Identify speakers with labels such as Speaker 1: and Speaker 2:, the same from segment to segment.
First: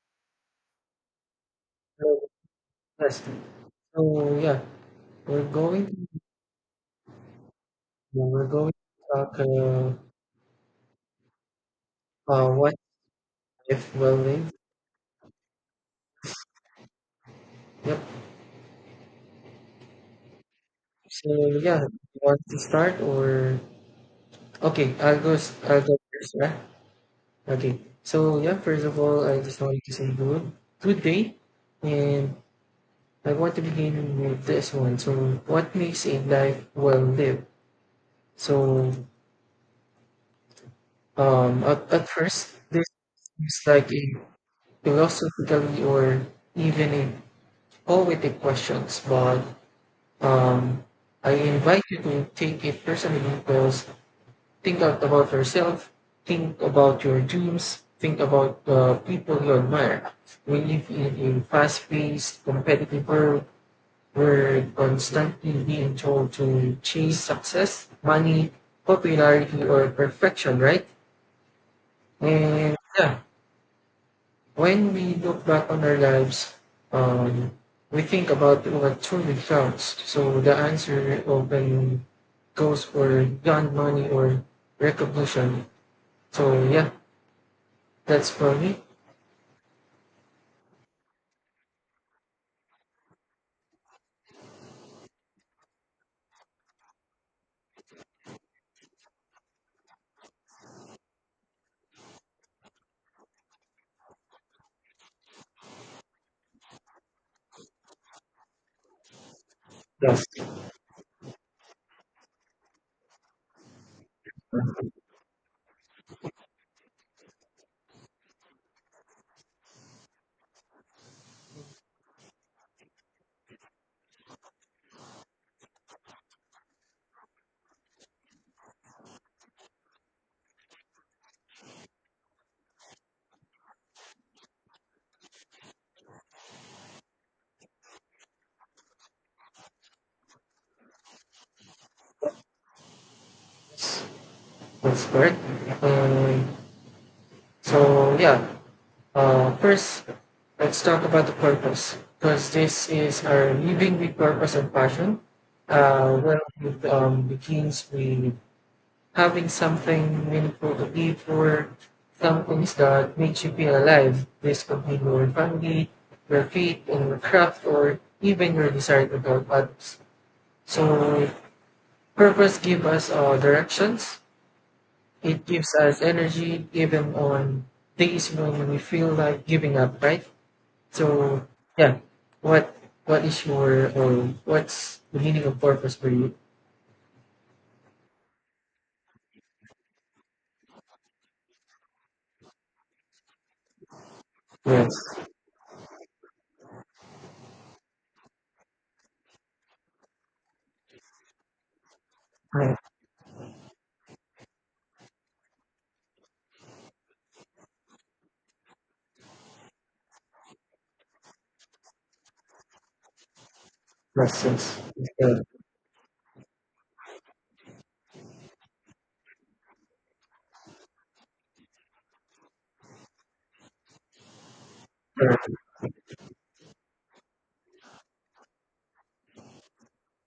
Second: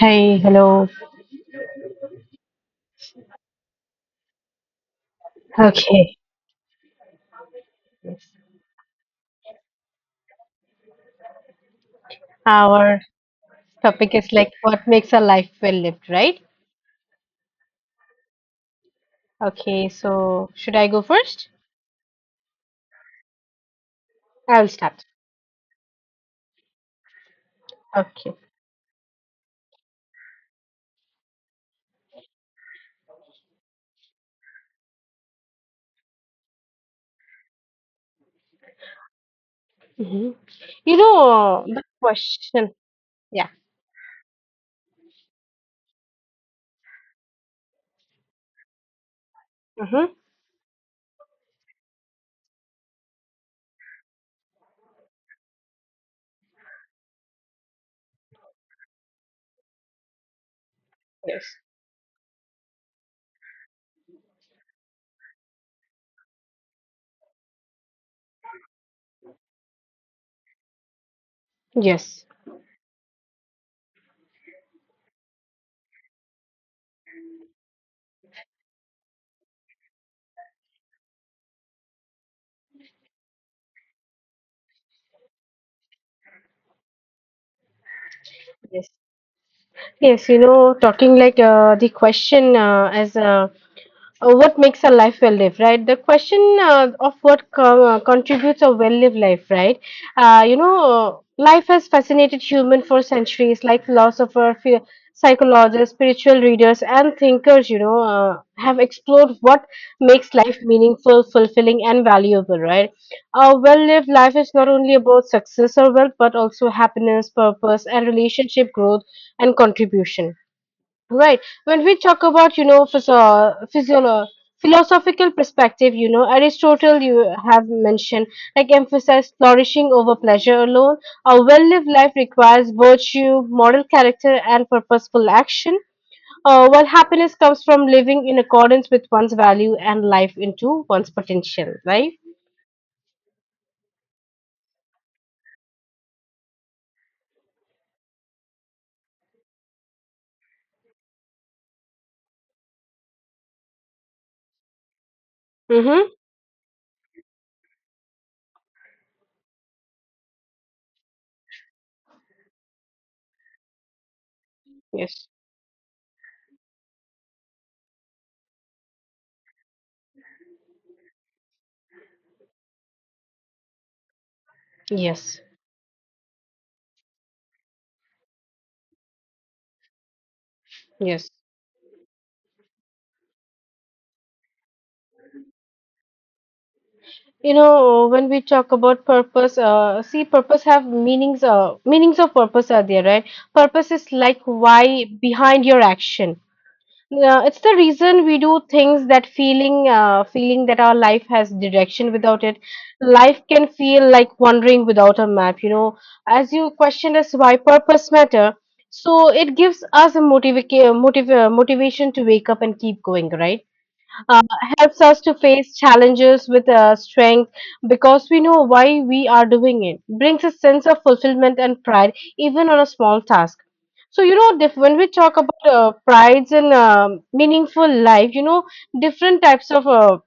Speaker 1: Hi, hello.
Speaker 2: So yes, so yeah, we're going to
Speaker 1: Okay,
Speaker 2: yeah, we're going to talk what
Speaker 1: our
Speaker 2: if
Speaker 1: topic is
Speaker 2: welding.
Speaker 1: like what makes a life well lived, right?
Speaker 2: Yep.
Speaker 1: Okay, so should I go
Speaker 2: So
Speaker 1: first?
Speaker 2: yeah, you want to start or
Speaker 1: I will
Speaker 2: okay?
Speaker 1: start.
Speaker 2: I'll go. I'll go first, right? Okay.
Speaker 1: Okay.
Speaker 2: So yeah, first of all, I just wanted to say good day, and I want to begin with this one. So what makes a life well lived? So
Speaker 1: Hmm. You know,
Speaker 2: at,
Speaker 1: the
Speaker 2: at first,
Speaker 1: question.
Speaker 2: this
Speaker 1: Yeah.
Speaker 2: seems like a philosophically or even a poetic questions, but
Speaker 1: Mm-hmm.
Speaker 2: um, I invite you to take it personally because think out about yourself, think about your dreams, think about the people you admire. We live in
Speaker 1: Yes.
Speaker 2: a fast-paced, competitive world where constantly being told to chase success, money, popularity, or perfection, right?
Speaker 1: Yes.
Speaker 2: And yeah, when we look back on our lives, um, we think about what truly counts. So the answer often goes for gun money or recognition. So yeah, that's for me.
Speaker 1: Yes. Yes. You know, talking like the question as what makes a life well lived, right? The question of what contributes a well lived life, right? Life has fascinated human for centuries like philosophers, psychologists spiritual readers and thinkers have explored what
Speaker 2: Yes,
Speaker 1: makes life meaningful fulfilling and valuable, right? A well lived life is not only about success or wealth but also happiness, purpose, and relationship growth and contribution. Right. When we talk about, physio physiolo philosophical perspective, Aristotle, you have mentioned, like emphasized flourishing over pleasure alone. A well-lived life requires virtue, moral character, and purposeful action, while happiness comes from living in accordance with one's value and life into one's potential, right?
Speaker 2: that's correct. Um, so yeah, first let's talk about the purpose because this is our living with purpose and passion.
Speaker 1: Mm-hmm.
Speaker 2: Well, it begins with having something meaningful to give for some that makes you feel alive. This could be
Speaker 1: Yes.
Speaker 2: your family, your faith in your craft, or even your desire to help others. So purpose gives us directions.
Speaker 1: Yes.
Speaker 2: It gives us energy even on days when we feel like giving up, right?
Speaker 1: Yes.
Speaker 2: So yeah, what what is your or what's the meaning of purpose for you?
Speaker 1: You know, when we talk about purpose, see, purpose have meanings. Meanings of purpose are there, right? Purpose is like why
Speaker 2: Yes,
Speaker 1: behind your action. It's the reason we do things, that feeling, feeling that our life has direction. Without it,
Speaker 2: right.
Speaker 1: life can feel like wandering without a map. You know, as you questioned us why purpose matter, so it gives us a motivation to wake up and keep going, right? uh,
Speaker 2: Yes, yes.
Speaker 1: helps us to
Speaker 2: Yeah.
Speaker 1: face challenges with strength because we know why we are doing it. Brings a sense of fulfillment and pride, even on a small task. So you know, when we talk
Speaker 2: Correct.
Speaker 1: about prides and meaningful life, different types of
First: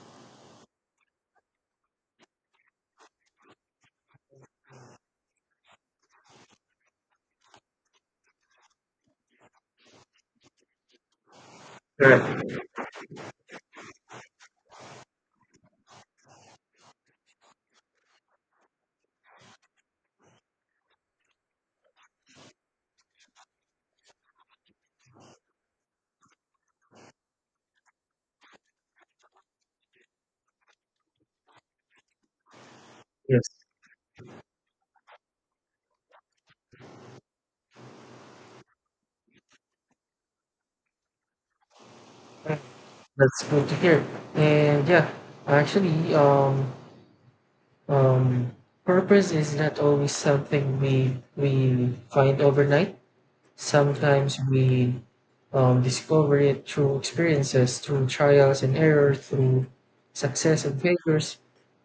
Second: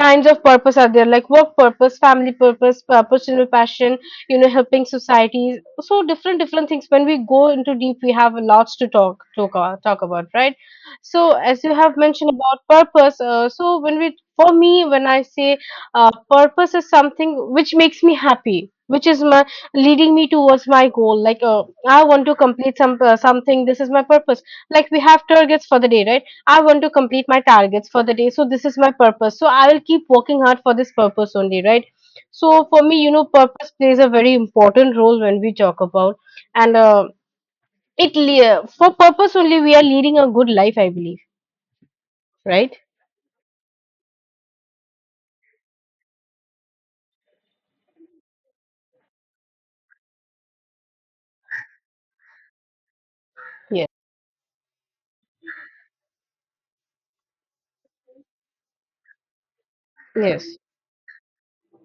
Speaker 1: kinds of purpose are there like work purpose, family purpose, personal passion, helping societies, so different different things when we go into deep we have lots to talk about, right? So as you have mentioned about purpose, so when we, for me when I say purpose is something which makes me happy, which is my leading me towards my goal, like I want to complete something. This is my purpose, like we have targets for the day, right? I want to complete my targets for the day. So this is my purpose. So I will keep working hard for this purpose only, right? So for me, purpose plays a very important role when we talk about, and for purpose only we are leading a good life, I believe, right?
Speaker 2: That's good to hear. And yeah, actually, um, purpose is not always something we find overnight.
Speaker 1: Yes,
Speaker 2: Sometimes we discover it through experiences, through trials and errors, through
Speaker 1: yes,
Speaker 2: success and failures.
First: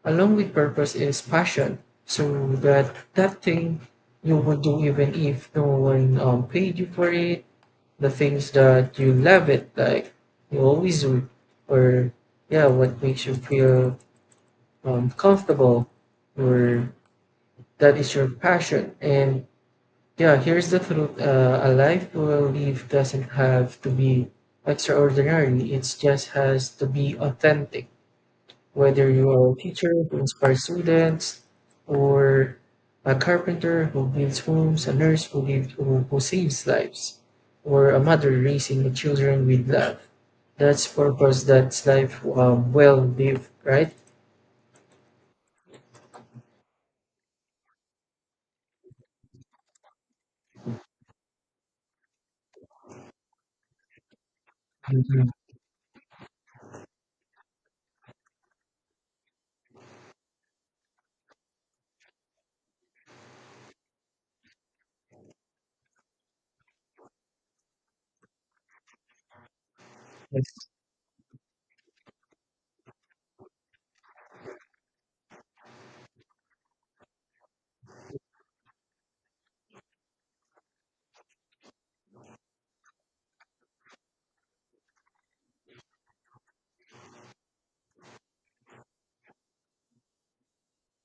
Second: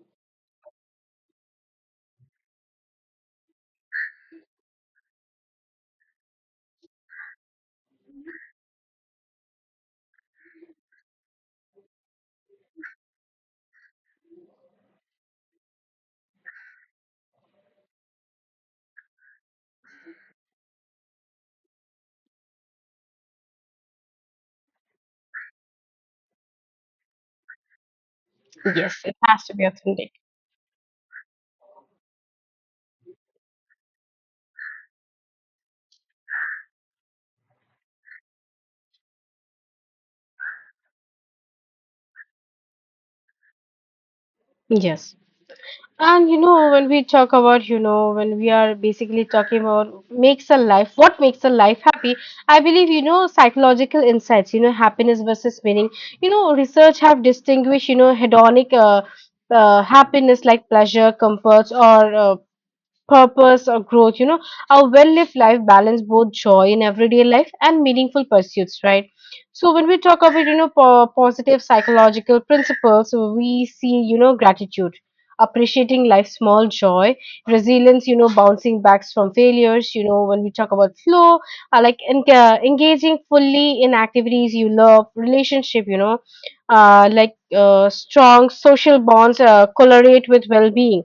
Speaker 2: Along with purpose is passion. So that thing you would do even if no one paid you for it, the things that you love it, like you always would, or yeah, what makes you feel comfortable, or that is your passion. And yeah, here's the truth: a life will live doesn't have to be extraordinary. It just has to be authentic.
Speaker 1: yes.
Speaker 2: Whether
Speaker 1: It
Speaker 2: you
Speaker 1: has
Speaker 2: are a
Speaker 1: to be
Speaker 2: teacher
Speaker 1: authentic.
Speaker 2: who inspires students, or a carpenter who builds homes, a nurse who saves lives, or a mother raising the children with love, that's purpose, that's life well lived, right?
Speaker 1: Yes. And you know, when we talk about, when we are basically talking about makes a life, what makes a life happy, I believe, psychological insights, happiness
Speaker 2: Mhm.
Speaker 1: versus meaning. You know, research have distinguished, hedonic happiness like pleasure, comforts, or purpose or growth, a well-lived life balance both joy in everyday life and meaningful pursuits, right? So when we talk about
Speaker 2: Yes.
Speaker 1: positive psychological principles we see gratitude appreciating life's small joy, resilience, bouncing back from failures, when we talk about flow, engaging fully in activities you love, relationship, strong social bonds correlate with well-being.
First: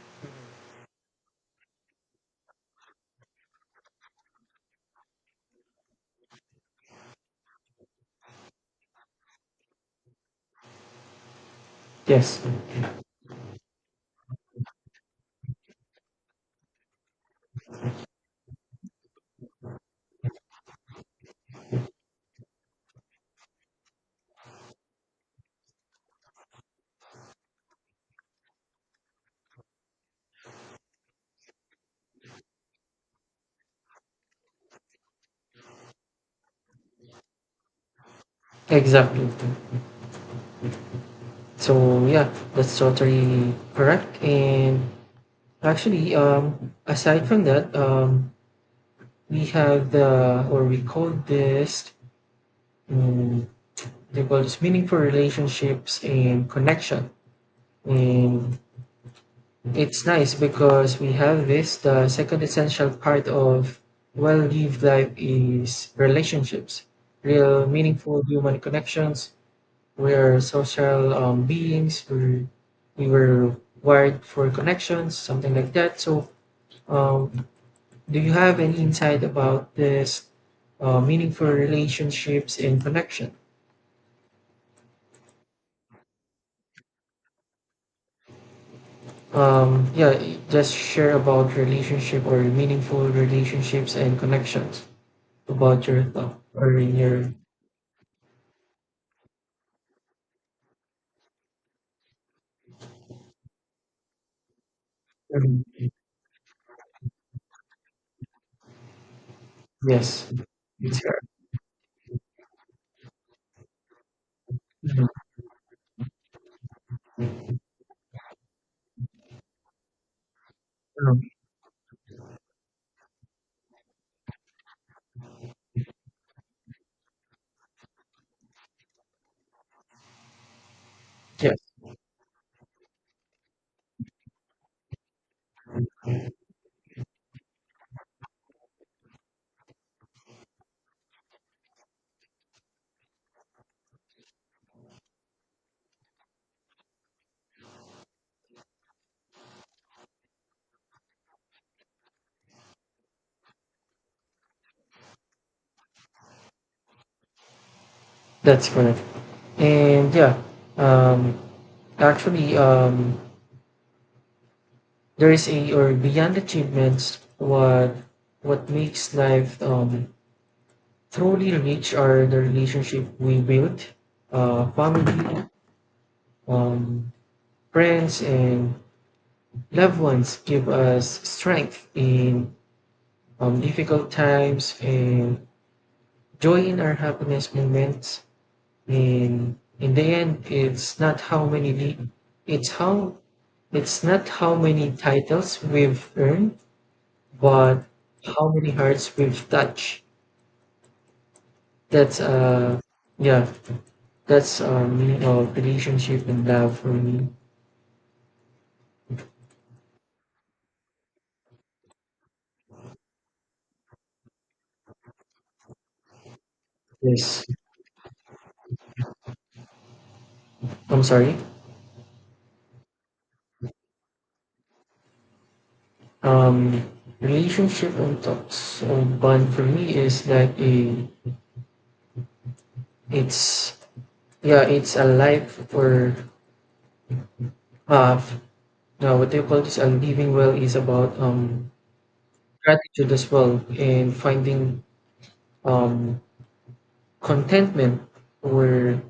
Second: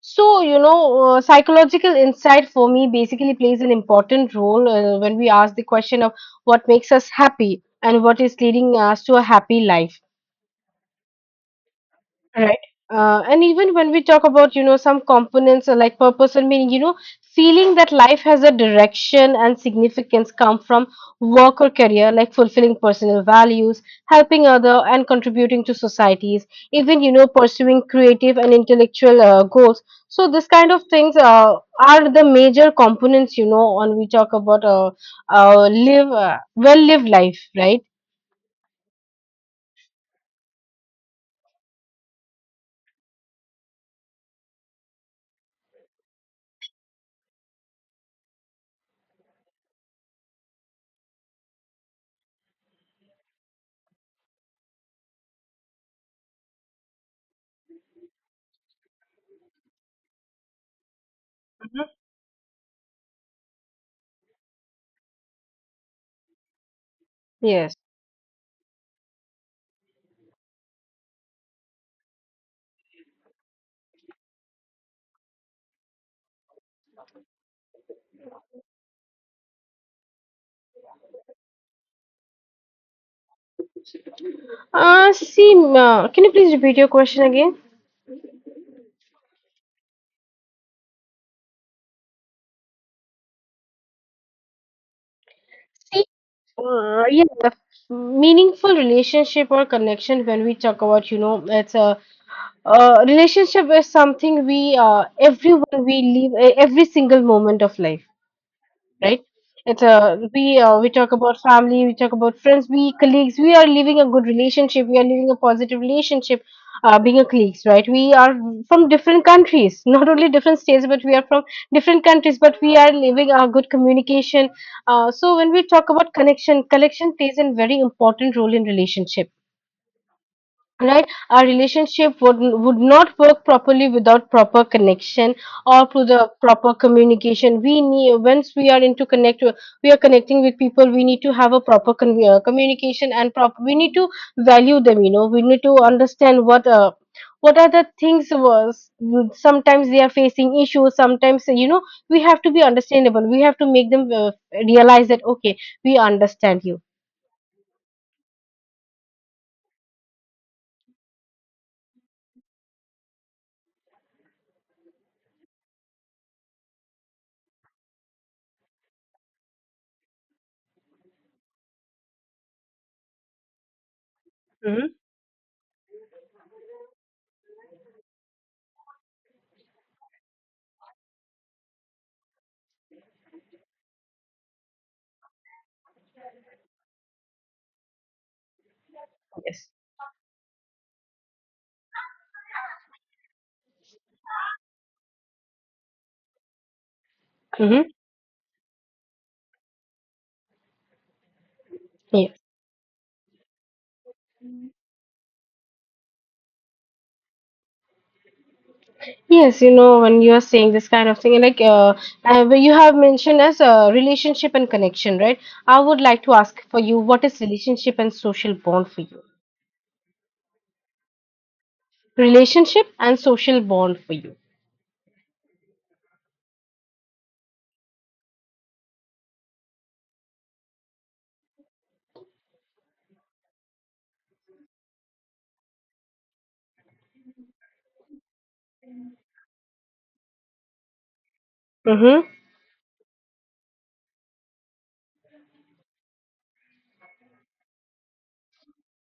Speaker 1: So, psychological insight for me basically plays an important role when we ask the question of what makes us happy and what is leading us to a happy life.
Speaker 2: Yes,
Speaker 1: Right. And even when we talk about, some components like purpose and meaning, feeling that life has a direction and significance come from work or career, like fulfilling personal values, helping other and contributing to societies, even, pursuing creative and intellectual goals. So this kind of things are the major components, on we talk about live well lived life, right?
Speaker 2: exactly. So yeah, that's totally correct. And actually, aside from that, we have the or we call this mm, develops meaningful relationships and connection. And it's nice because we have this. The second essential part of well lived life is relationships, real
Speaker 1: Yes.
Speaker 2: meaningful human connections. We are social beings. We were wired for connections, something like that. So, um, do you have any insight about this meaningful relationships and connection?
Speaker 1: See, can you please repeat your question again?
Speaker 2: Yeah, just share about relationship or meaningful relationships and connections about your thought or in
Speaker 1: Yeah,
Speaker 2: your.
Speaker 1: meaningful relationship or connection when we talk about, it's a relationship is something we, everyone
Speaker 2: Mhm.
Speaker 1: we live every single moment of life, right? It's a
Speaker 2: Yes,
Speaker 1: we
Speaker 2: it's
Speaker 1: talk
Speaker 2: correct.
Speaker 1: about family, we talk about friends, we colleagues. We are living a good relationship. We
Speaker 2: Mhm.
Speaker 1: are living a positive relationship, being a colleagues, right? We are from different countries, not only different states, but we
Speaker 2: Mhm.
Speaker 1: are from different countries. But we are living a good communication. So when we talk about connection, connection plays a very important role in relationship. Right, our
Speaker 2: Yes,
Speaker 1: relationship would not work properly without proper connection or through the proper communication. We need, once we are into connect, we are connecting with people. We need to have a proper communication and proper. We need to value them. You know, we need to understand what. What are the things was, sometimes they are facing issues, sometimes we have to be understandable, we have to make them realize that okay we understand you.
Speaker 2: that's correct. And yeah, um actually, there is a or beyond achievements, what makes life truly rich are the relationship we build,
Speaker 1: Hmm.
Speaker 2: family, um friends, and loved ones give us strength in difficult times and joy in our happiness moments. And
Speaker 1: Yes.
Speaker 2: in the end, it's how it's not how many titles we've earned, but
Speaker 1: Hmm.
Speaker 2: how many hearts we've touched. That's yeah, that's meaning of relationship and love for me.
Speaker 1: Yes, you know, when you are saying this kind of thing, like you have mentioned as a relationship and connection, right? I would like to ask for you, what is
Speaker 2: Yes,
Speaker 1: relationship and social bond for you?
Speaker 2: I'm sorry.
Speaker 1: Relationship and social bond for you.
Speaker 2: Um, Relationship and talks or bond for me is like It's yeah, it's a life for uh now what do you call this? A living well is about
Speaker 1: Mm-hmm.
Speaker 2: gratitude as well and finding um contentment or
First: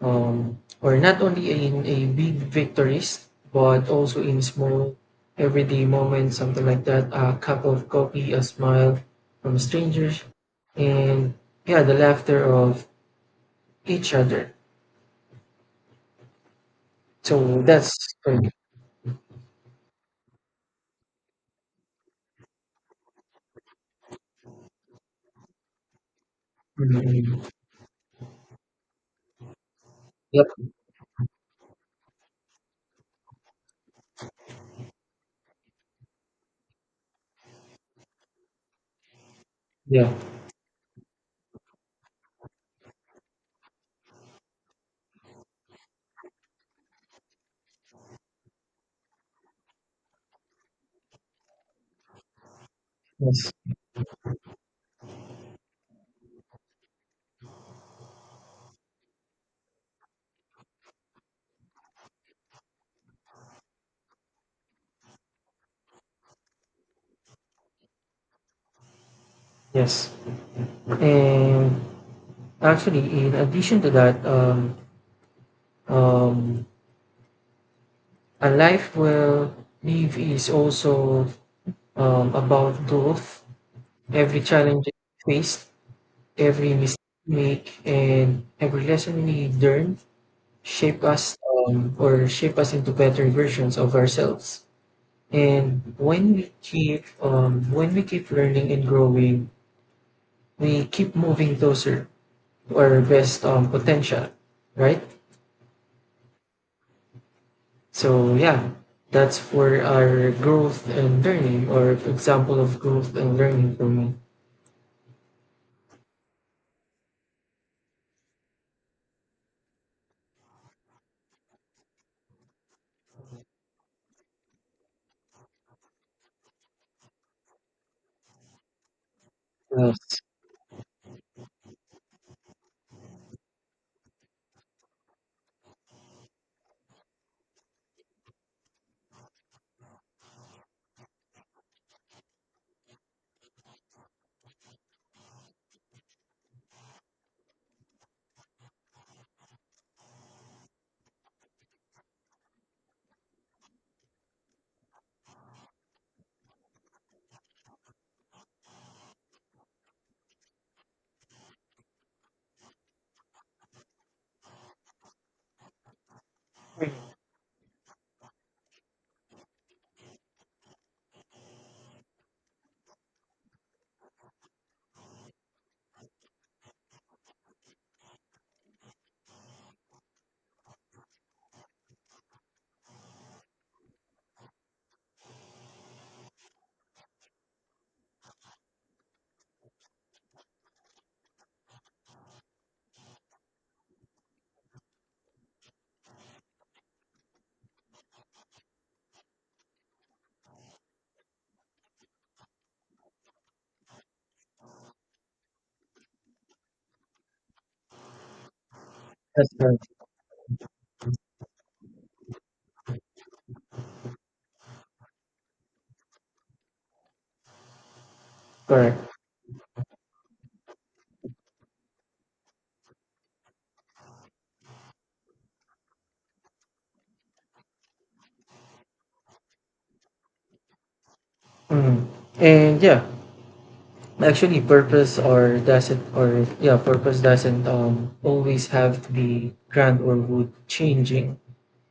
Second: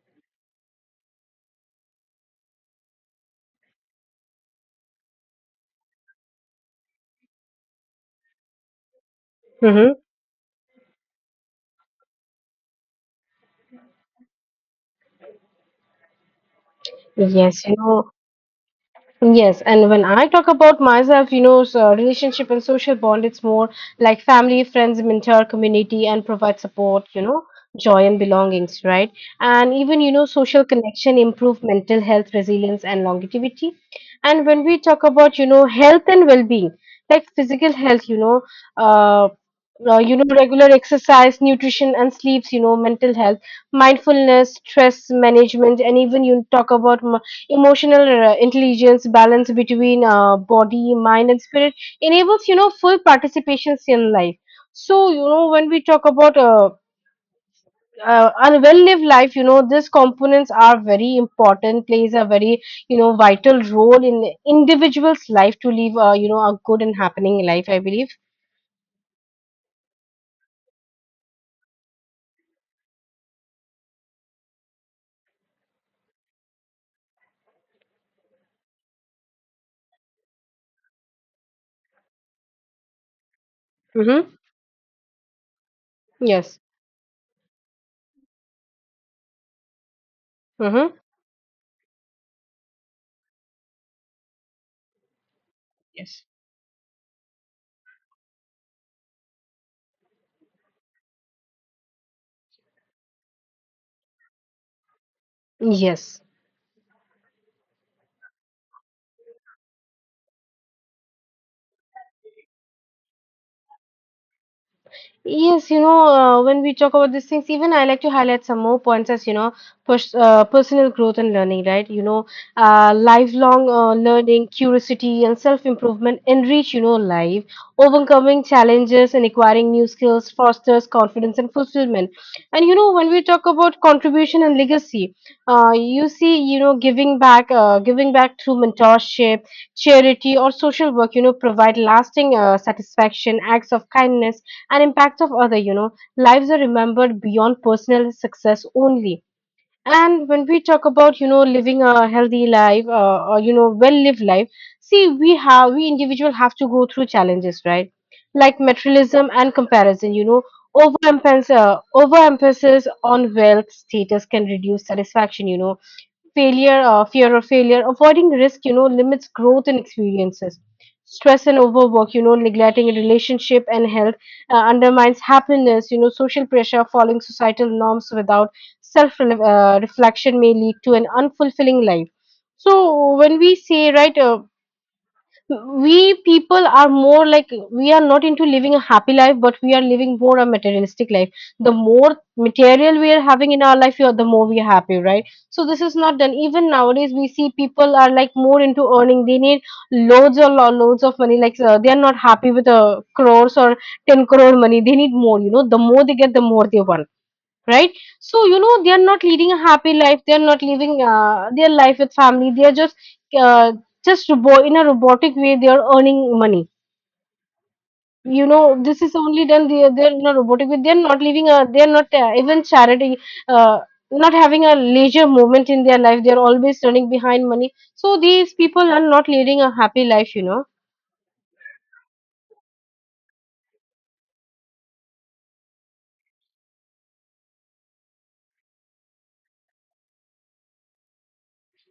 Speaker 2: um or not only in a big victories but also in small everyday moments, something like that. A cup of coffee, a smile from
Speaker 1: Mm-hmm.
Speaker 2: strangers, and yeah, the laughter of each other. So
Speaker 1: Yes, you
Speaker 2: that's
Speaker 1: know,
Speaker 2: for.
Speaker 1: Yes, and when I talk about myself, so relationship and social bond, it's more like family, friends, mentor, community, and provide support,
Speaker 2: Mhm.
Speaker 1: joy and belongings, right? And even,
Speaker 2: Yep.
Speaker 1: social connection improve mental health, resilience, and longevity. And when we talk about, health and well-being, like physical health, uh,
Speaker 2: Yeah.
Speaker 1: regular exercise, nutrition, and sleeps, mental health, mindfulness, stress management, and even you talk about emotional intelligence balance between body, mind, and spirit enables full
Speaker 2: Yes.
Speaker 1: participations in life. So when we talk about a well lived life, these components are very important, plays a very vital role in individual's life to live a good and happening life I believe.
Speaker 2: Yes, and actually, in addition to that, um, a life well lived is also about growth.
Speaker 1: Mm-hmm.
Speaker 2: Every challenge we faced,
Speaker 1: Yes.
Speaker 2: every mistake we make, and every lesson we learn
Speaker 1: Mm-hmm.
Speaker 2: shape us shape us into better versions of ourselves. And
Speaker 1: Yes.
Speaker 2: when we keep learning and growing, we keep moving closer to our best potential, right?
Speaker 1: Yes.
Speaker 2: So yeah, that's for our growth and learning, or example of growth and learning for me.
Speaker 1: Yes, when we talk about these things, even I like to highlight some more points as, personal growth and learning, right? Lifelong learning, curiosity, and self-improvement enrich, life. Overcoming challenges and acquiring new
Speaker 2: Yes,
Speaker 1: skills fosters confidence and fulfillment. And, when we talk about contribution and legacy, you see, giving back through mentorship, charity, or social work, provide lasting satisfaction, acts of kindness and impacts of other lives are remembered beyond personal success only. And when we talk about living a healthy life or well lived life, see we have, we individual have to go through challenges, right? Like materialism and comparison, overemphasis on wealth status can reduce satisfaction, failure fear of failure avoiding risk, limits growth and experiences, stress and overwork, neglecting relationship and health undermines happiness, social pressure following societal norms without self reflection may lead to an unfulfilling life. So when we say right, we people are more like we are not into living a happy life but we are living more a materialistic life. The more material we are having in our life, the more we are happy, right? So this is not done, even nowadays we see people are like more into earning, they need loads or loads of money, like they are not happy with a crores or 10 crore money, they need more. The more they get the more they want, right? So they are not
Speaker 2: that's
Speaker 1: leading a
Speaker 2: right.
Speaker 1: happy life, they are not living their life with family, they are just uh, in a robotic way they are earning money. This is
Speaker 2: Correct.
Speaker 1: only done, they are in a robotic way, they are not even charity, uh, not having a leisure moment in their life, they are always running behind money, so these people are not leading a happy life. You know
Speaker 2: Mm. And yeah, actually, purpose or doesn't, or yeah, purpose doesn't always have to be grand or would changing.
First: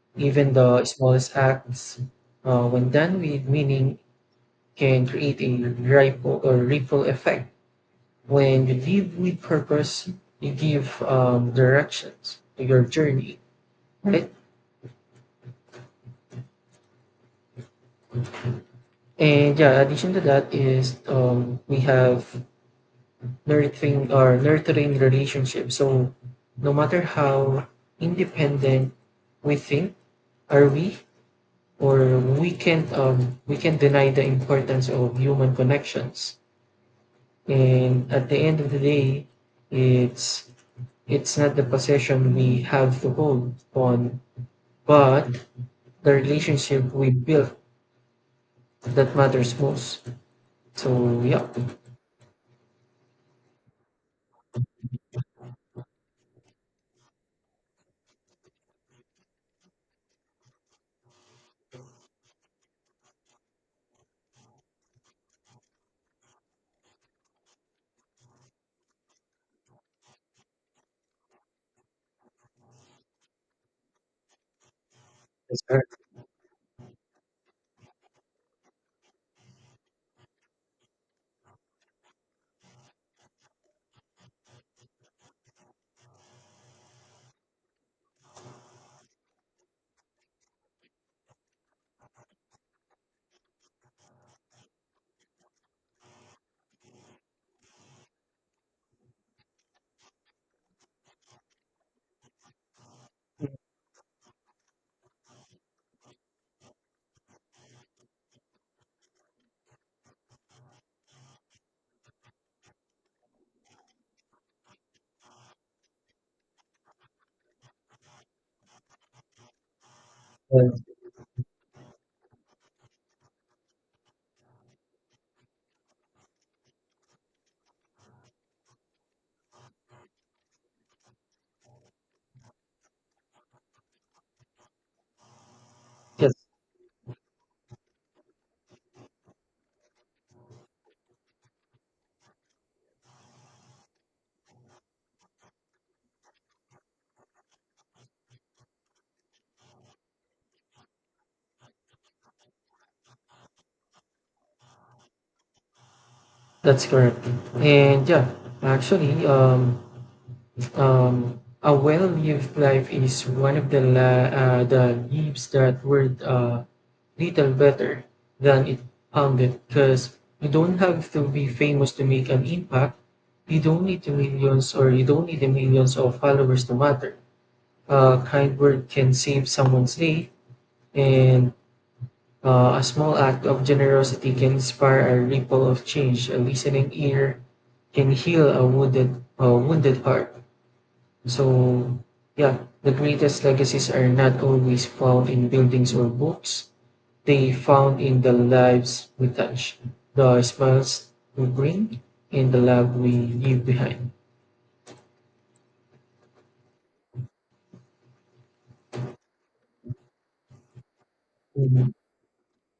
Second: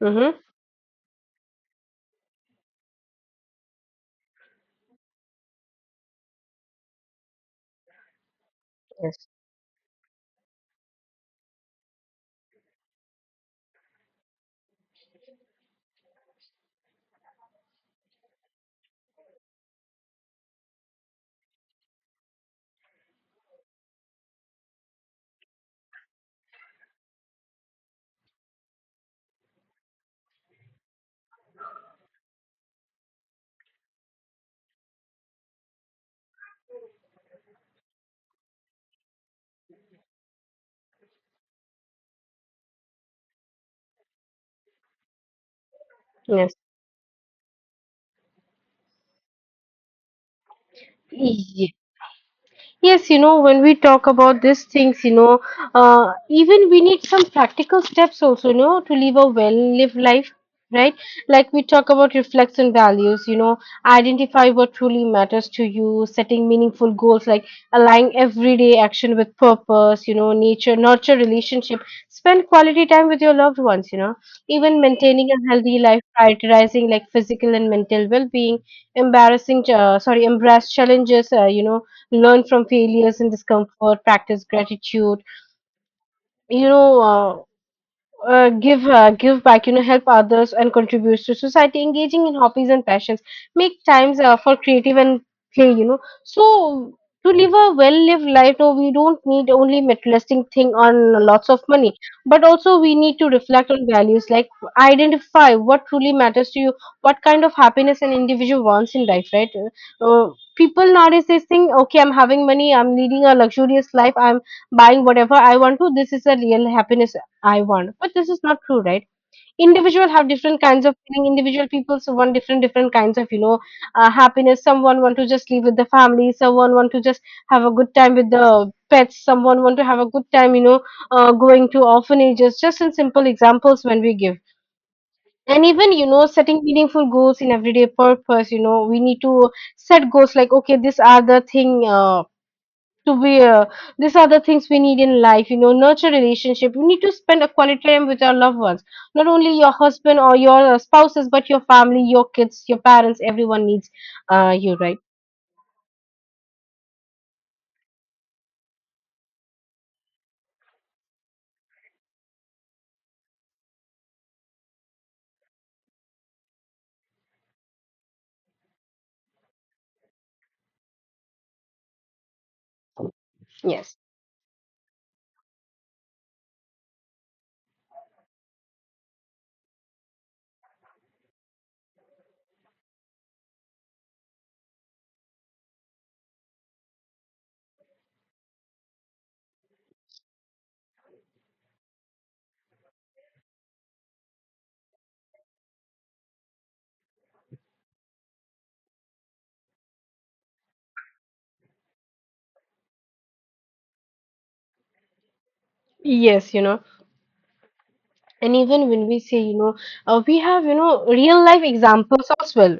Speaker 1: mm-hmm.
Speaker 2: Even the smallest acts, when done with meaning, can create a ripple effect. When you live with purpose, you give directions to your journey, right? And yeah, addition to that is we have nurturing relationships. So no matter how independent we think are we, or we can't we can not deny the importance of human connections. And at the end of the day, it's it's not the possession we have to hold on, but the
Speaker 1: Yes.
Speaker 2: relationship we built that matters most. So yeah.
Speaker 1: Yes. Yes, you know, when we talk about these things, even we need some practical steps also, to live a well-lived life, right? Like we talk about reflects and values, identify what truly matters to you, setting meaningful goals, like aligning everyday action with purpose, nature, nurture relationship, spend quality time with your loved ones, even maintaining a
Speaker 2: That's
Speaker 1: healthy
Speaker 2: correct.
Speaker 1: life, prioritizing like physical and mental well-being, embrace challenges, learn from failures and discomfort, practice gratitude. you know uh, Give back, help others and contributes to society, engaging in hobbies and passions. Make times for creative and play, so to live a well lived life, no, we don't need only materialistic thing on lots of money, but also we need to reflect on values like identify what truly matters to you, what kind of happiness an individual wants in life, right? uh, People nowadays, they think, okay, I'm having money, I'm leading a luxurious life, I'm buying whatever I want to, this is a real happiness I want. But this is not true, right? Individual have different
Speaker 2: uh,
Speaker 1: kinds of feeling. Individual people so want different different kinds of, happiness. Someone want to just live with the family. Someone want to just have a good time with the pets. Someone want to have a good time, going to orphanages. Just in simple examples when we give. And even
Speaker 2: yes,
Speaker 1: setting meaningful goals in everyday purpose. You know we need to set goals like, okay, these are the thing. To wear. These are the things we need in life, nurture relationship. You need to spend a quality time with your loved ones, not only your husband or your spouses, but your family, your kids, your parents, everyone needs you, right?
Speaker 2: that's correct. And yeah, actually, a well-lived life is one of the lives that were little better than it sounded, because you don't have to be famous to make an impact. You don't
Speaker 1: Yes.
Speaker 2: need the millions or you don't need the millions of followers to matter. A kind word can save someone's day, and a small act of generosity can inspire a ripple of change. A listening ear can heal a wounded heart. So, yeah, the greatest legacies are not always found in buildings or books. They found in the lives we touch, the smiles we bring, and the love we leave behind.
Speaker 1: Yes, And even when we say, we have, real life
Speaker 2: Mhm.
Speaker 1: examples as well,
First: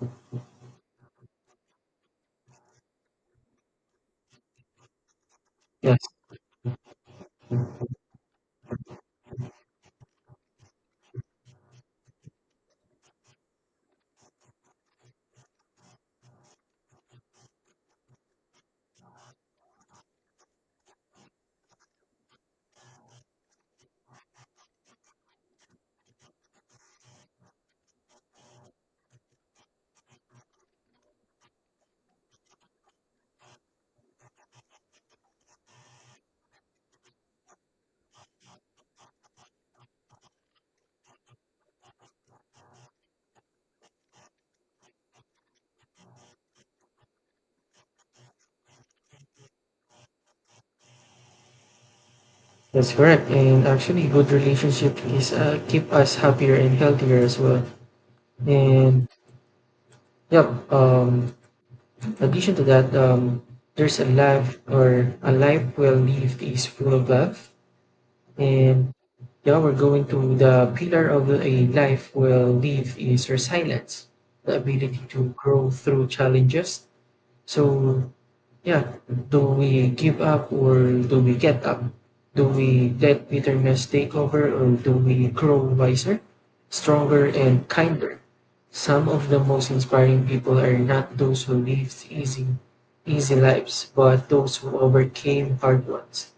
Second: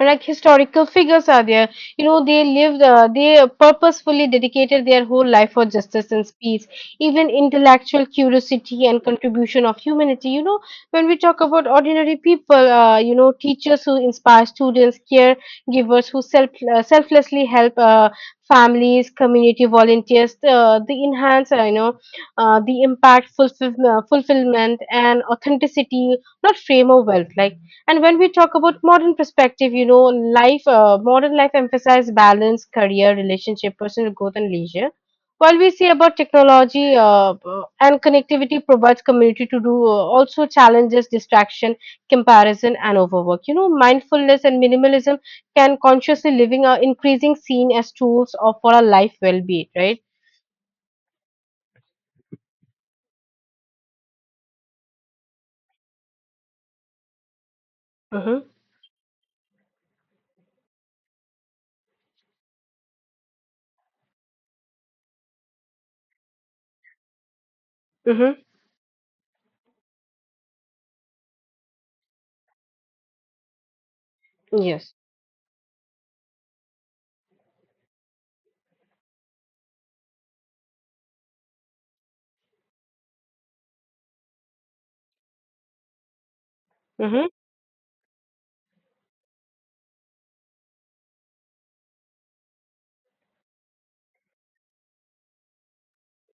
Speaker 1: like historical figures are there. They lived, they purposefully dedicated their whole life for
Speaker 2: Yes,
Speaker 1: justice and peace, even intellectual curiosity and contribution of humanity. When we talk about ordinary people, teachers who inspire students, caregivers who selflessly help families, community volunteers, the enhance, the impact, fulfillment and authenticity, not frame of wealth, like. And when we talk about modern perspective, life, modern life emphasizes balance, career, relationship, personal growth, and leisure. While we say about technology and connectivity provides community to do, also challenges distraction, comparison, and overwork. You know, mindfulness and minimalism can consciously living are increasing seen as tools of for our life well-being, right?
Speaker 2: that's correct. And actually, good relationship is keep us happier and healthier as well.
Speaker 1: Mm-hmm.
Speaker 2: And yep, um, addition to that, there's a life, or a life well lived is full of love.
Speaker 1: Mm-hmm.
Speaker 2: And yeah, we're going to the pillar of a life well lived is resilience, the
Speaker 1: Yes.
Speaker 2: ability to grow through challenges. So yeah, do we give up or do we get up? Do we let bitterness take over or do we grow wiser, stronger,
Speaker 1: Mm-hmm.
Speaker 2: and kinder? Some of the most inspiring people are not those who lived easy lives, but those who overcame hard ones.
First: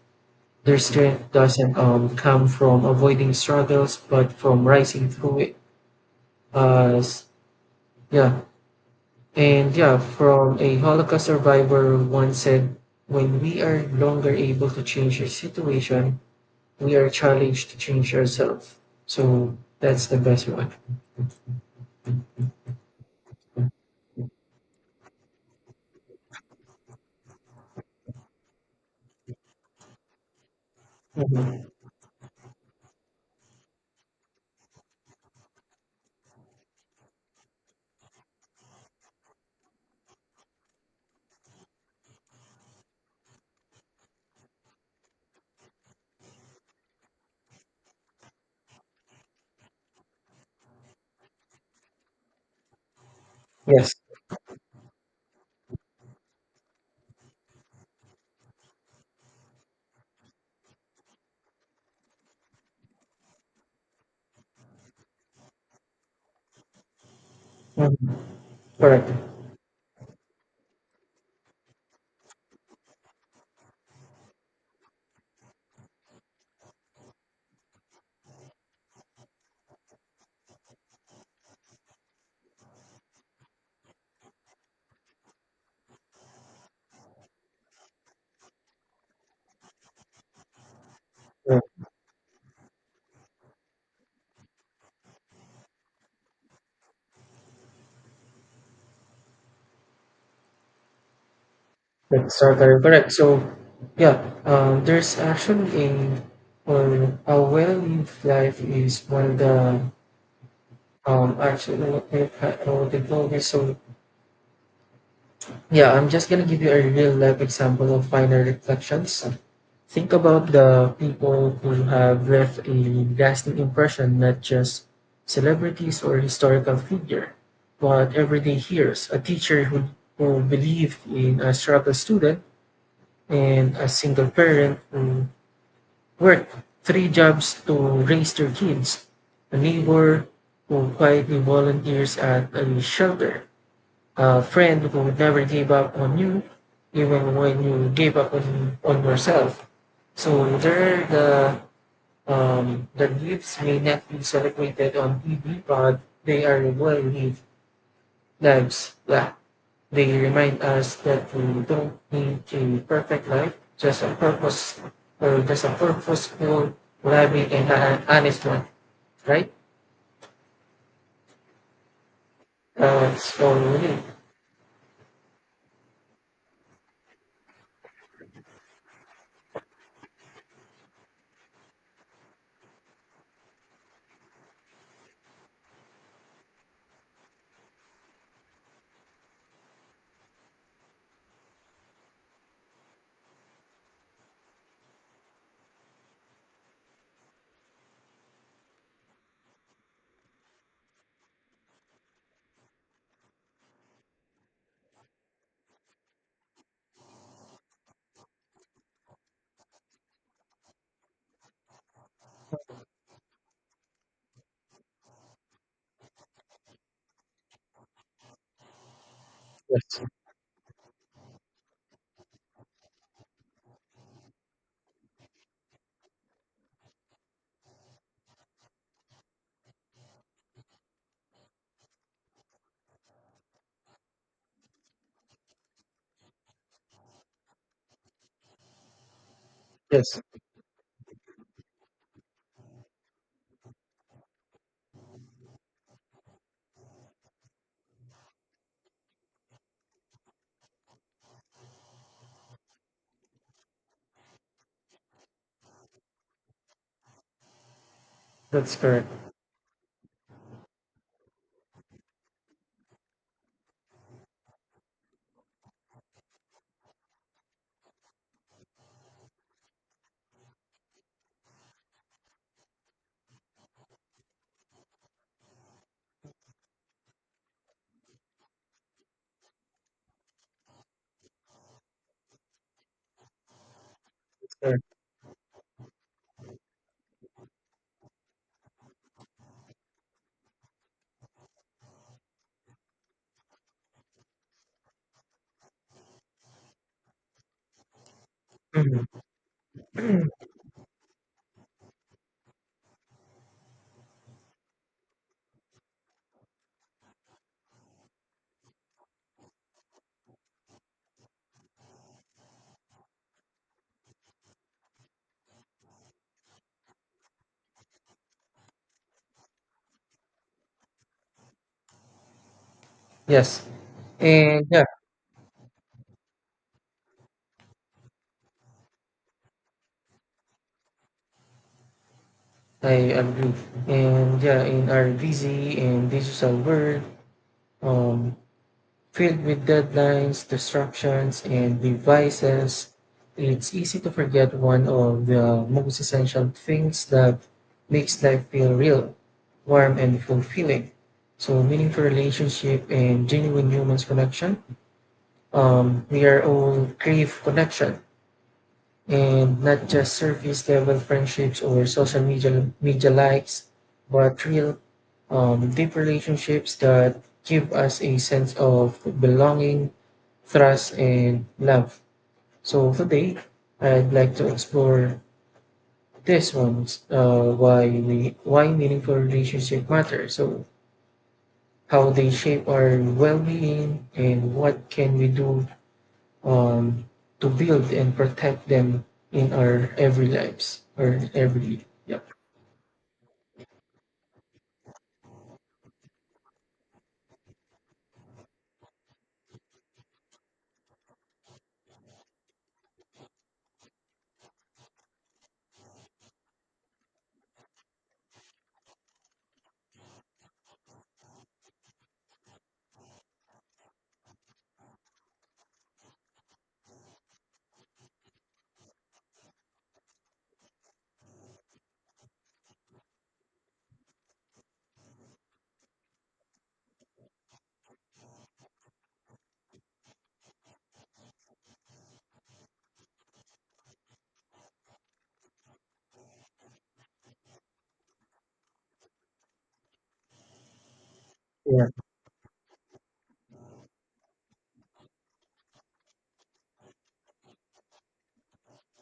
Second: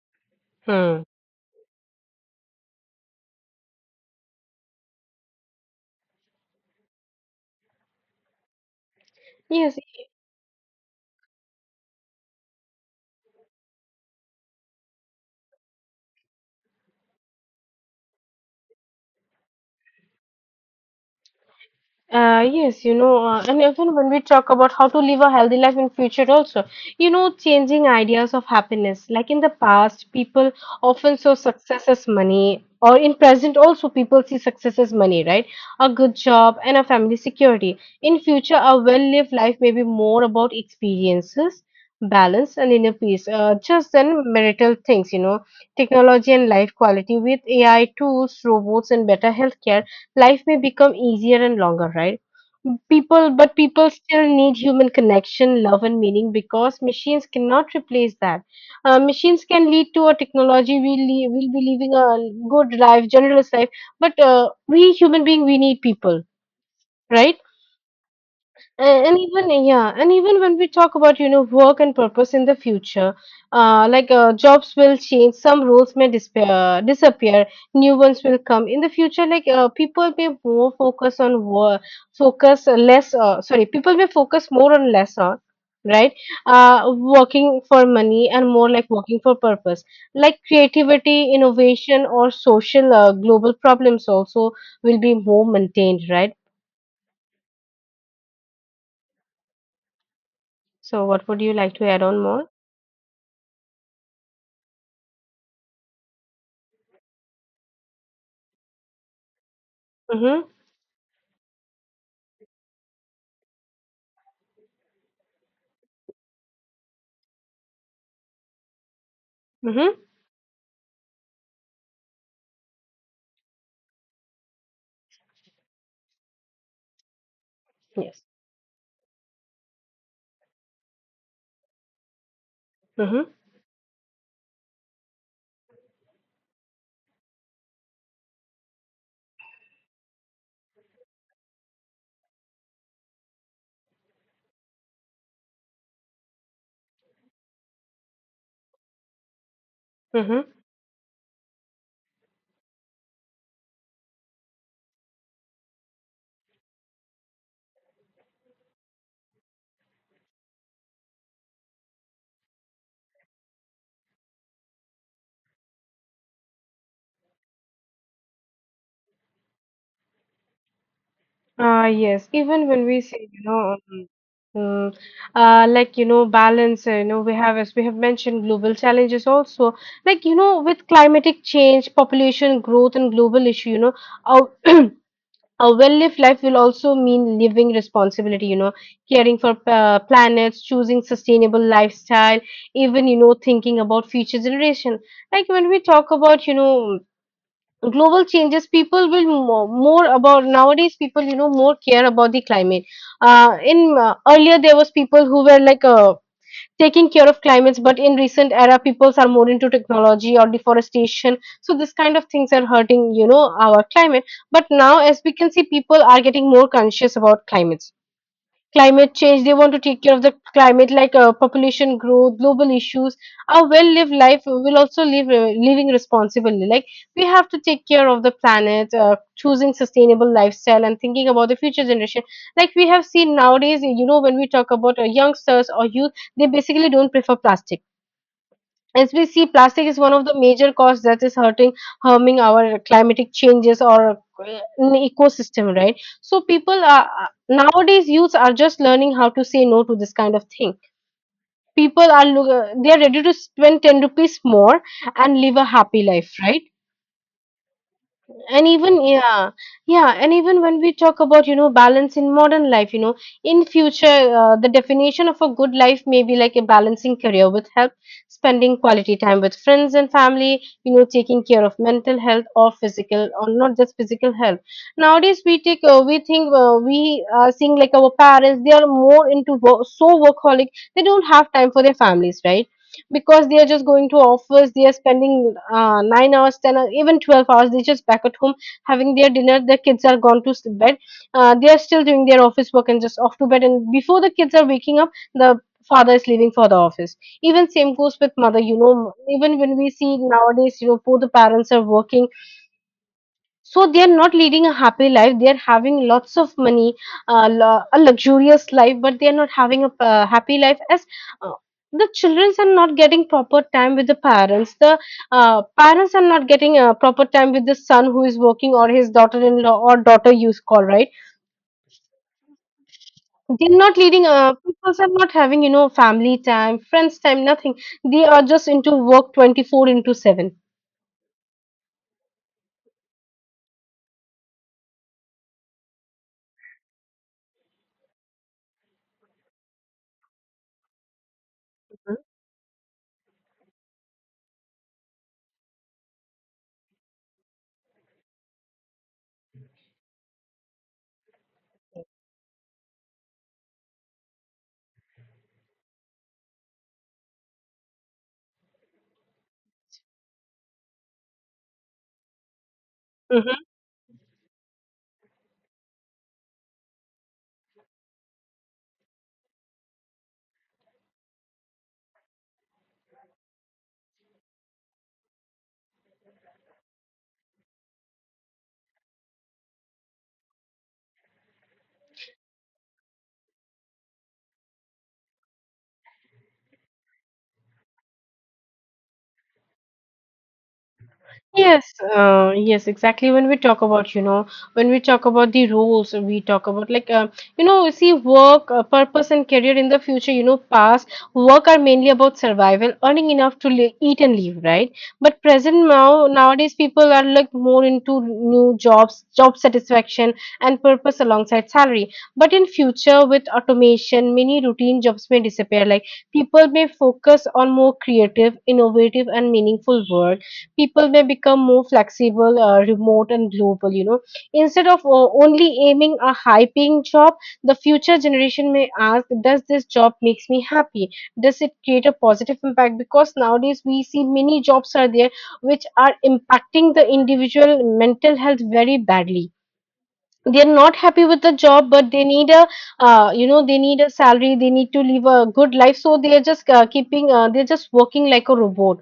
Speaker 2: Their
Speaker 1: Hmm.
Speaker 2: strength doesn't come from avoiding struggles, but from rising through it. As yeah, and
Speaker 1: Yes.
Speaker 2: yeah, From a Holocaust survivor once said, "When we are no longer able to change our situation, we are challenged to change ourselves." So that's the best one.
Speaker 1: Yes, and even when we talk about how to live a healthy life in future also, changing ideas of happiness. Like in the past, people often saw
Speaker 2: Mhm.
Speaker 1: success as money, or in present also people see success as money, right? A good job and a family security. In future, a well-lived life may be more about experiences, balance, and inner peace. Just than marital things, technology and life quality with AI tools, robots, and better healthcare, life may become easier and longer, right? People but people
Speaker 2: Yes.
Speaker 1: still need human connection, love and meaning, because machines cannot replace that. Machines can lead to a technology, we will be living a good life, generous life, but we human being, we need people, right?
Speaker 2: Mhm.
Speaker 1: and,
Speaker 2: Correct.
Speaker 1: and even, yeah, and even when we talk about work and purpose in the future, like, jobs will change, some roles may disappear, new ones will come in the future. Like people may more focus on work, focus less. Sorry, people may focus more on less on, right. uh Working for money and more like working for purpose, like creativity, innovation, or social, global problems also will be more maintained, right? So what would you like to add on
Speaker 2: That's
Speaker 1: more?
Speaker 2: not very correct. So, yeah, there's actually a or a well-lived life is one of the
Speaker 1: Mm-hmm.
Speaker 2: actually what they call this. So, yeah, I'm just gonna give you a real life example of minor reflections.
Speaker 1: Mm-hmm.
Speaker 2: Think about the people who have left a lasting impression, not just celebrities or historical figure, but
Speaker 1: Yes.
Speaker 2: everyday heroes. A teacher who believed in a struggle student,
Speaker 1: Mm-hmm.
Speaker 2: and a single parent who worked three jobs to raise their kids. A neighbor who quietly volunteers at a shelter. A friend who never gave up on you, even when you gave up on yourself.
Speaker 1: Mm-hmm.
Speaker 2: So the gifts may not be celebrated on TV, but they are well-lived lives. Yeah. They remind us that we don't need a perfect life, just a purposeful, loving, and an honest one, right?
Speaker 1: Yes. Even when we say,
Speaker 2: So really,
Speaker 1: mm, like, balance, we have, as we have mentioned, global challenges also, like, with climatic change, population growth, and global issue, our, a well-lived life will also mean living responsibility, caring for planets, choosing sustainable lifestyle, even, thinking about future generation. Like when we talk about, global changes, people will more about, nowadays people, more care about the climate. In Earlier there was people who were like, taking care of climates, but in recent era peoples are more into technology or deforestation, so this kind of things are hurting, our climate. But now as we can see, people are getting more conscious about climate change, they want to
Speaker 2: yes,
Speaker 1: take care of the climate, like, population growth, global issues. A well lived life will also live living responsibly, like we have to take care of the planet, choosing sustainable lifestyle and thinking about the future generation. Like we have seen nowadays, when we talk about youngsters or youth, they basically don't prefer plastic. As we see, plastic is one
Speaker 2: yes,
Speaker 1: of the major causes that is hurting, harming our climatic changes or an ecosystem, right? So people are, nowadays youths are just learning how to say no to this kind of thing. People are they are ready to spend 10 rupees more and live a happy life, right? and
Speaker 2: that's
Speaker 1: even
Speaker 2: correct.
Speaker 1: yeah yeah, and even when we talk about balance in modern life, in future, the definition of a good life may be like a balancing career with help, spending quality time with friends and family, taking care of mental health or physical, or not just physical health. Nowadays we take we think, we are seeing like our parents, they are more into work, so workaholic, they don't have time for their families, right? Because they are just going to
Speaker 2: That's
Speaker 1: office,
Speaker 2: correct.
Speaker 1: they are spending 9 hours, 10 hours, even 12 hours, they're just back at home having their dinner, their kids are gone to bed, they are still doing their office work and just off to bed, and before the kids are waking up, the father is leaving for the office. Even same goes with mother,
Speaker 2: Mhm.
Speaker 1: even when we see nowadays, both the parents are working, so they are not leading a happy life. They are having lots of money, a luxurious life, but they are not having a happy life, as uh, the children are not getting proper time with the parents, the parents are not getting proper time with the son who is working or his daughter-in-law or daughter you call, right?
Speaker 2: Yes,
Speaker 1: They're not leading,
Speaker 2: and
Speaker 1: people
Speaker 2: yeah,
Speaker 1: are not having, family time, friends time, nothing. They are just into work, 24 into 7.
Speaker 2: I agree. And yeah, in our busy and digital world, um, filled with deadlines, distractions, and devices, it's easy to forget one of the most essential things that makes life feel real, warm, and fulfilling. So, meaningful relationship and genuine human connection. We are all crave connection, and not just surface level friendships or social media likes,
Speaker 1: Mm-hmm.
Speaker 2: but real deep relationships that give us a sense of belonging, trust, and love. So today, I'd like to explore this one: why meaningful relationship matter. So how they shape our well-being, and what can we do um, to build and protect them in our every lives or every.
Speaker 1: Yes,
Speaker 2: Yep.
Speaker 1: yes, exactly. When we talk about, when we talk about the roles, we talk about like, see, work, purpose, and career in the future, past work are mainly about survival, earning enough to li eat and live, right? But present now, nowadays, people are like more into new jobs, job satisfaction, and purpose alongside salary. But in future, with automation, many routine jobs may disappear. Like people may focus on more creative, innovative, and meaningful work. People may become more flexible, remote, and global. You know, instead of only aiming a high-paying job, the future generation may ask, "Does this job makes me happy? Does it create a positive impact?" Because nowadays we see many jobs are there which are impacting the individual mental health very badly. They are not happy with the
Speaker 2: Yeah.
Speaker 1: job, but they need a, they need a salary. They need to live a good life, so they are just they're just working like a robot.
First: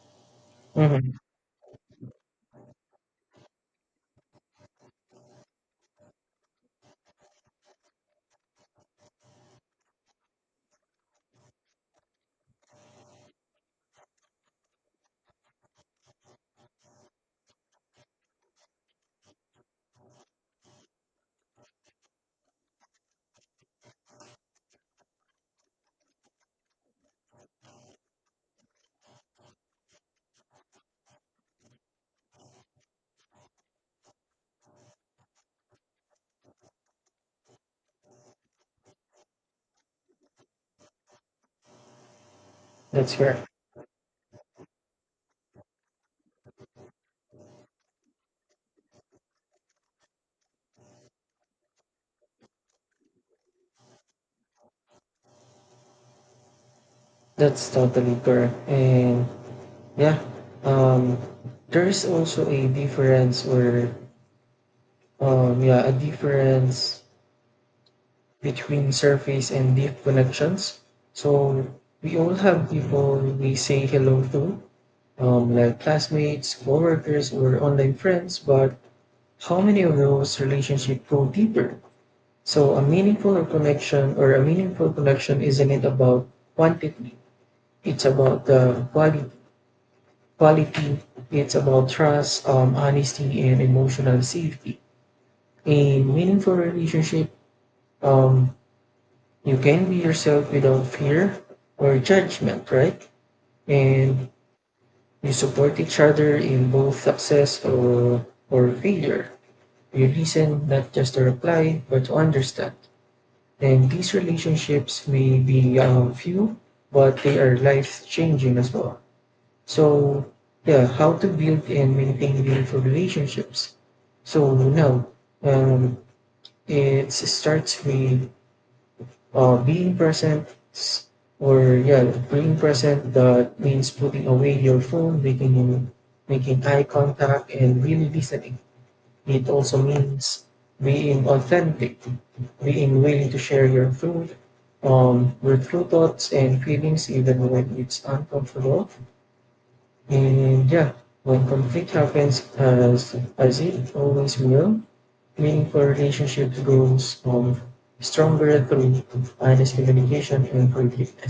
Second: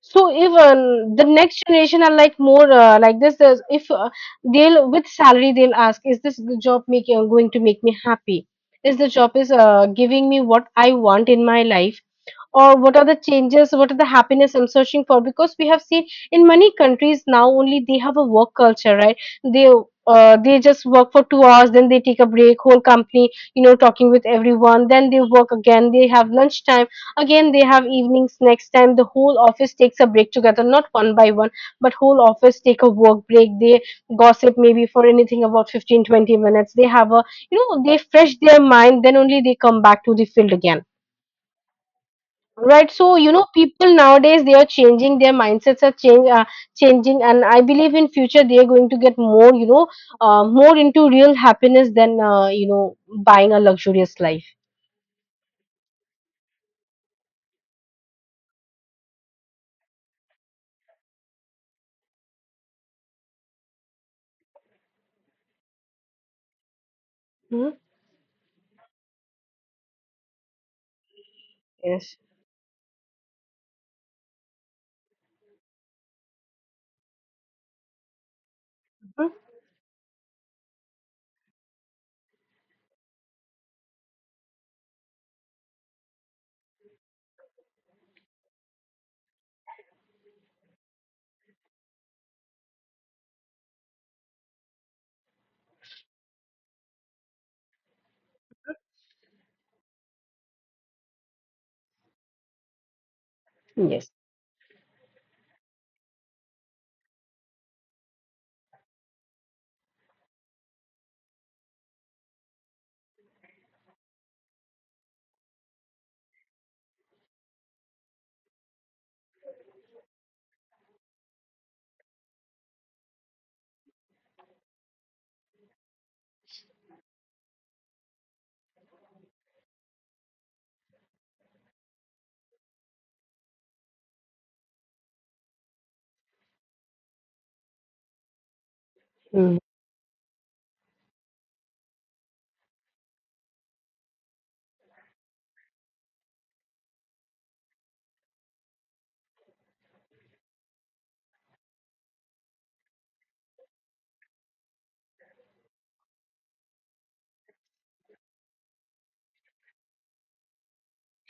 Speaker 1: So even
Speaker 2: Hmm.
Speaker 1: the next generation are like more like this. There's, if they'll with salary, they'll ask, "Is this job making going to make me happy? Is the job is giving me what I want in my life?" Or what are the changes, what are the happiness I'm searching for? Because we have seen in many countries now, only they have a work culture, right? They, they just work for 2 hours, then they take a break, whole company, talking with everyone, then they work again, they have lunch time, again they have evenings, next time the whole office takes a break together, not one by one, but whole office take a work break. They gossip maybe for anything about 15-20 minutes, they have a, they fresh their mind, then only they come back to the field again. Right,
Speaker 2: That's
Speaker 1: so
Speaker 2: correct.
Speaker 1: people nowadays they are changing their mindsets are change changing, and I believe in future they are going to get more, more into real happiness than, buying a luxurious life.
Speaker 2: That's totally correct. And yeah, um there is also a difference
Speaker 1: Hmm?
Speaker 2: between surface and deep connections. So
Speaker 1: Yes.
Speaker 2: we all have people we say hello to, like classmates, coworkers, or online friends. But
Speaker 1: Mhm.
Speaker 2: how many of those relationships go deeper? So a meaningful connection isn't it about quantity? It's about the quality. Quality. It's about trust, honesty, and emotional safety. A meaningful relationship, um, you can be yourself without fear or judgment, right?
Speaker 1: Yes.
Speaker 2: And you support each other in both success or failure. You listen not just to reply, but to understand. And these relationships may be few, but they are life changing as well. So, yeah, how to build and maintain meaningful relationships. So, now um, it starts with being present s- or yeah being present. That means putting away your phone, making eye contact, and really listening. It
Speaker 1: Hmm.
Speaker 2: also means being authentic, being willing to share your truth, your true thoughts and feelings, even when it's uncomfortable. And yeah, when conflict happens, as it always will, meaningful relationships grow from stronger through honest communication and forgiveness.